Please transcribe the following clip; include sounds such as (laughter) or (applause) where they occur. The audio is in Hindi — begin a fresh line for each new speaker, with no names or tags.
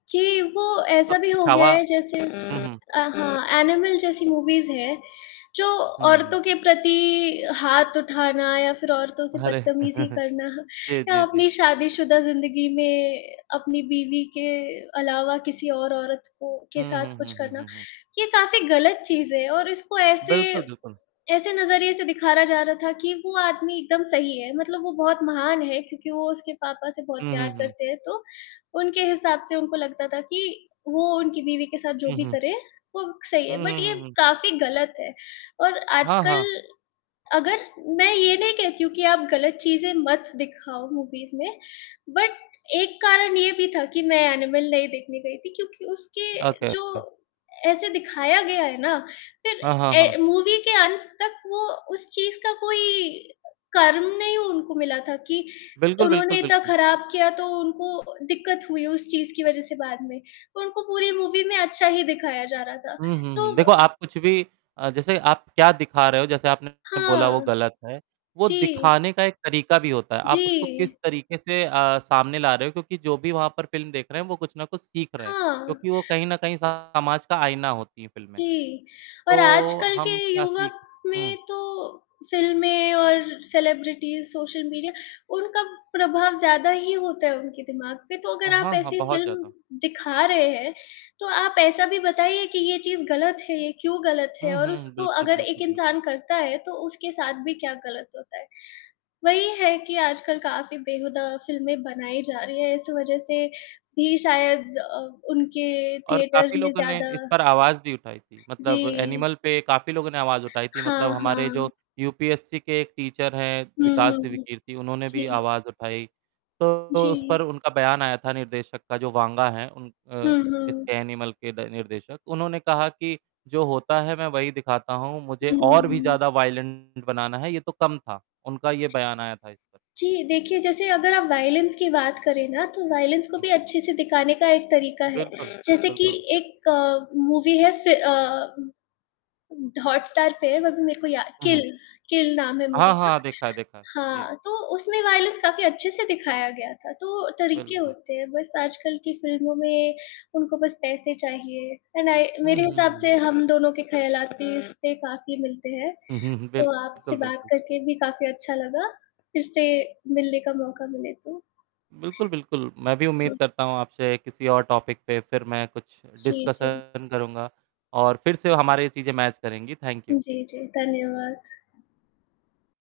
जी, वो ऐसा भी
(unintelligible)
हो गया
छावा
है जैसे
हुँ, हुँ।
अ, हाँ एनिमल जैसी मूवीज़ हैं, जो
हुँ,
औरतों
हुँ।
के प्रति हाथ उठाना या फिर औरतों से
अरे!
बदतमीज़ी
(laughs)
करना
जी,
या
जी, जी।
अपनी शादीशुदा ज़िंदगी में अपनी बीवी के अलावा किसी और औरत को के
हुँ,
साथ
हुँ,
कुछ
हुँ, हुँ,
करना,
हुँ, हुँ।
ये काफ़ी गलत चीज़ है और इसको ऐसे
बिल्कुल, बिल्कुल।
ऐसे नज़रिए से दिखाया जा रहा था कि वो आदमी एकदम सही है, मतलब वो बहुत महान है क्योंकि वो उसके पापा से बहुत
हुँ,
प्यार
हुँ, हुँ।
करते हैं, तो उनके हिसाब से उनको लगता था कि वो उनकी बीवी के साथ जो
हुँ,
भी
हुँ।
करें वो सही है,
हुँ,
बट
हुँ,
ये
हुँ, हुँ।
काफ़ी गलत है और
हाँ,
आजकल
हाँ।
अगर मैं ये नहीं कहती हूँ कि आप गलत चीज़ें मत दिखाओ मूवीज़ में बट एक कारण ये भी था कि मैं एनिमल नहीं देखने गई थी क्योंकि उसके
ओके,
जो
ओके।
ऐसे दिखाया गया है ना, फिर
हाँ, हाँ,
ए
हाँ।
मूवी के अंत तक वो उस चीज़ का कोई कर्म नहीं उनको मिला था कि
बिल्कुल,
उन्होंने
बिल्कुल,
इतना
बिल्कुल।
खराब किया तो उनको दिक्कत हुई उस चीज़ की वज़ह से बाद में, तो उनको पूरी मूवी में अच्छा ही दिखाया जा रहा था।
हुँ, हुँ,
तो
हुँ। देखो आप कुछ भी अ, जैसे आप क्या दिखा रहे हो जैसे आपने बोला वो
हाँ।
गलत है, वो
जी।
दिखाने का एक तरीका भी होता है, आप उसको
जी।
किस तरीके से अ, सामने ला रहे हो क्योंकि जो भी वहाँ पर फ़िल्म देख रहे हैं वो कुछ ना कुछ सीख रहे हैं
हाँ।
क्योंकि वो कहीं न कहीं समाज का आईना होती हैं फिल्में,
जी और
तो
आजकल के
हम क्या सीख
युवक में
हुँ।
तो फ़िल्में और सेलिब्रिटीज़ सोशल मीडिया, उनका प्रभाव ज़्यादा ही होता है उनके दिमाग़ पे, तो अगर
ओह!
आप
हाँ, हाँ
ऐसी
बहुत
फ़िल्म
ज़्यादा।
दिखा रहे हैं, तो आप ऐसा भी बताइए कि ये चीज़ गलत है, क्यों गलत है
हुँ,
और
हुँ।
उसको
बिल्कुल,
अगर एक
बिल्कुल, बिल्कुल।
इंसान करता है तो उसके साथ भी क्या गलत होता है। वही है कि आजकल काफ़ी बेहूदा फ़िल्में बनाई जा रही हैं इस वज़ह से भी शायद अ, उनके
और
थिएटर्स
काफ़ी
में
लोगों ने
ज़्यादा
इस पर आवाज़ भी उठाई थी, मतलब
जी।
एनिमल पे काफ़ी लोगों ने आवाज़ उठाई थी, मतलब
हाँ,
हमारे जो
हाँ।
यूपीएससी के एक टीचर हैं
हुँ, हुँ,
विकास
हुँ।
दिव्यकीर्ति उन्होंने भी
जी।
आवाज़ उठाई, तो उस पर
जी।
उनका बयान आया था निर्देशक का जो वांगा है उन अ,
हुँ,
इस
हुँ।
एनिमल के निर्देशक, उन्होंने कहा कि "जो होता है मैं वही दिखाता हूँ मुझे
हुँ, हुँ,
और भी
हुँ।
ज़्यादा वायलेंट बनाना है ये तो कम था," उनका ये बयान आया था इस पर।
जी, देखिए जैसे अगर आप वायलेंस की बात करें ना तो वायलेंस को भी अच्छे से दिखाने का एक तरीका है,
बिल्कुल।
जैसे कि
बिल्कुल।
एक मूवी है फिर अ हॉट स्टार पे है, अभी मेरे को याद
हुँ,
किल,
हुँ।
किल नाम है मूवी
हाँ,
का।
हाँ। देखा है देखा है। जी।
हाँ, तो उसमें वायलेंस काफ़ी अच्छे से दिखाया गया था, तो तरीके
बिल्कुल।
होते हैं, बस आजकल की फ़िल्मों में उनको बस पैसे चाहिए एंड आई
हुँ,
मेरे
हुँ,
हिसाब
हुँ,
से
हुँ।
हम दोनों के ख़यालात भी इस पे काफ़ी मिलते हैं,
हुँ, हुँ।
तो आपसे
बिल्कुल,
बात
बिल्कुल।
करके भी काफ़ी अच्छा लगा, फिर से मिलने का मौका मिले तो
बिल्कुल, बिल्कुल। मैं भी उम्मीद
हुँ।
करता हूँ आपसे किसी और टॉपिक पे फिर मैं कुछ
जी, जी।
डिस्कशन करूँगा और फिर से वो हमारी ये चीज़ें मैच करेंगी। थैंक
उ,
यू।
जी, जी। धन्यवाद।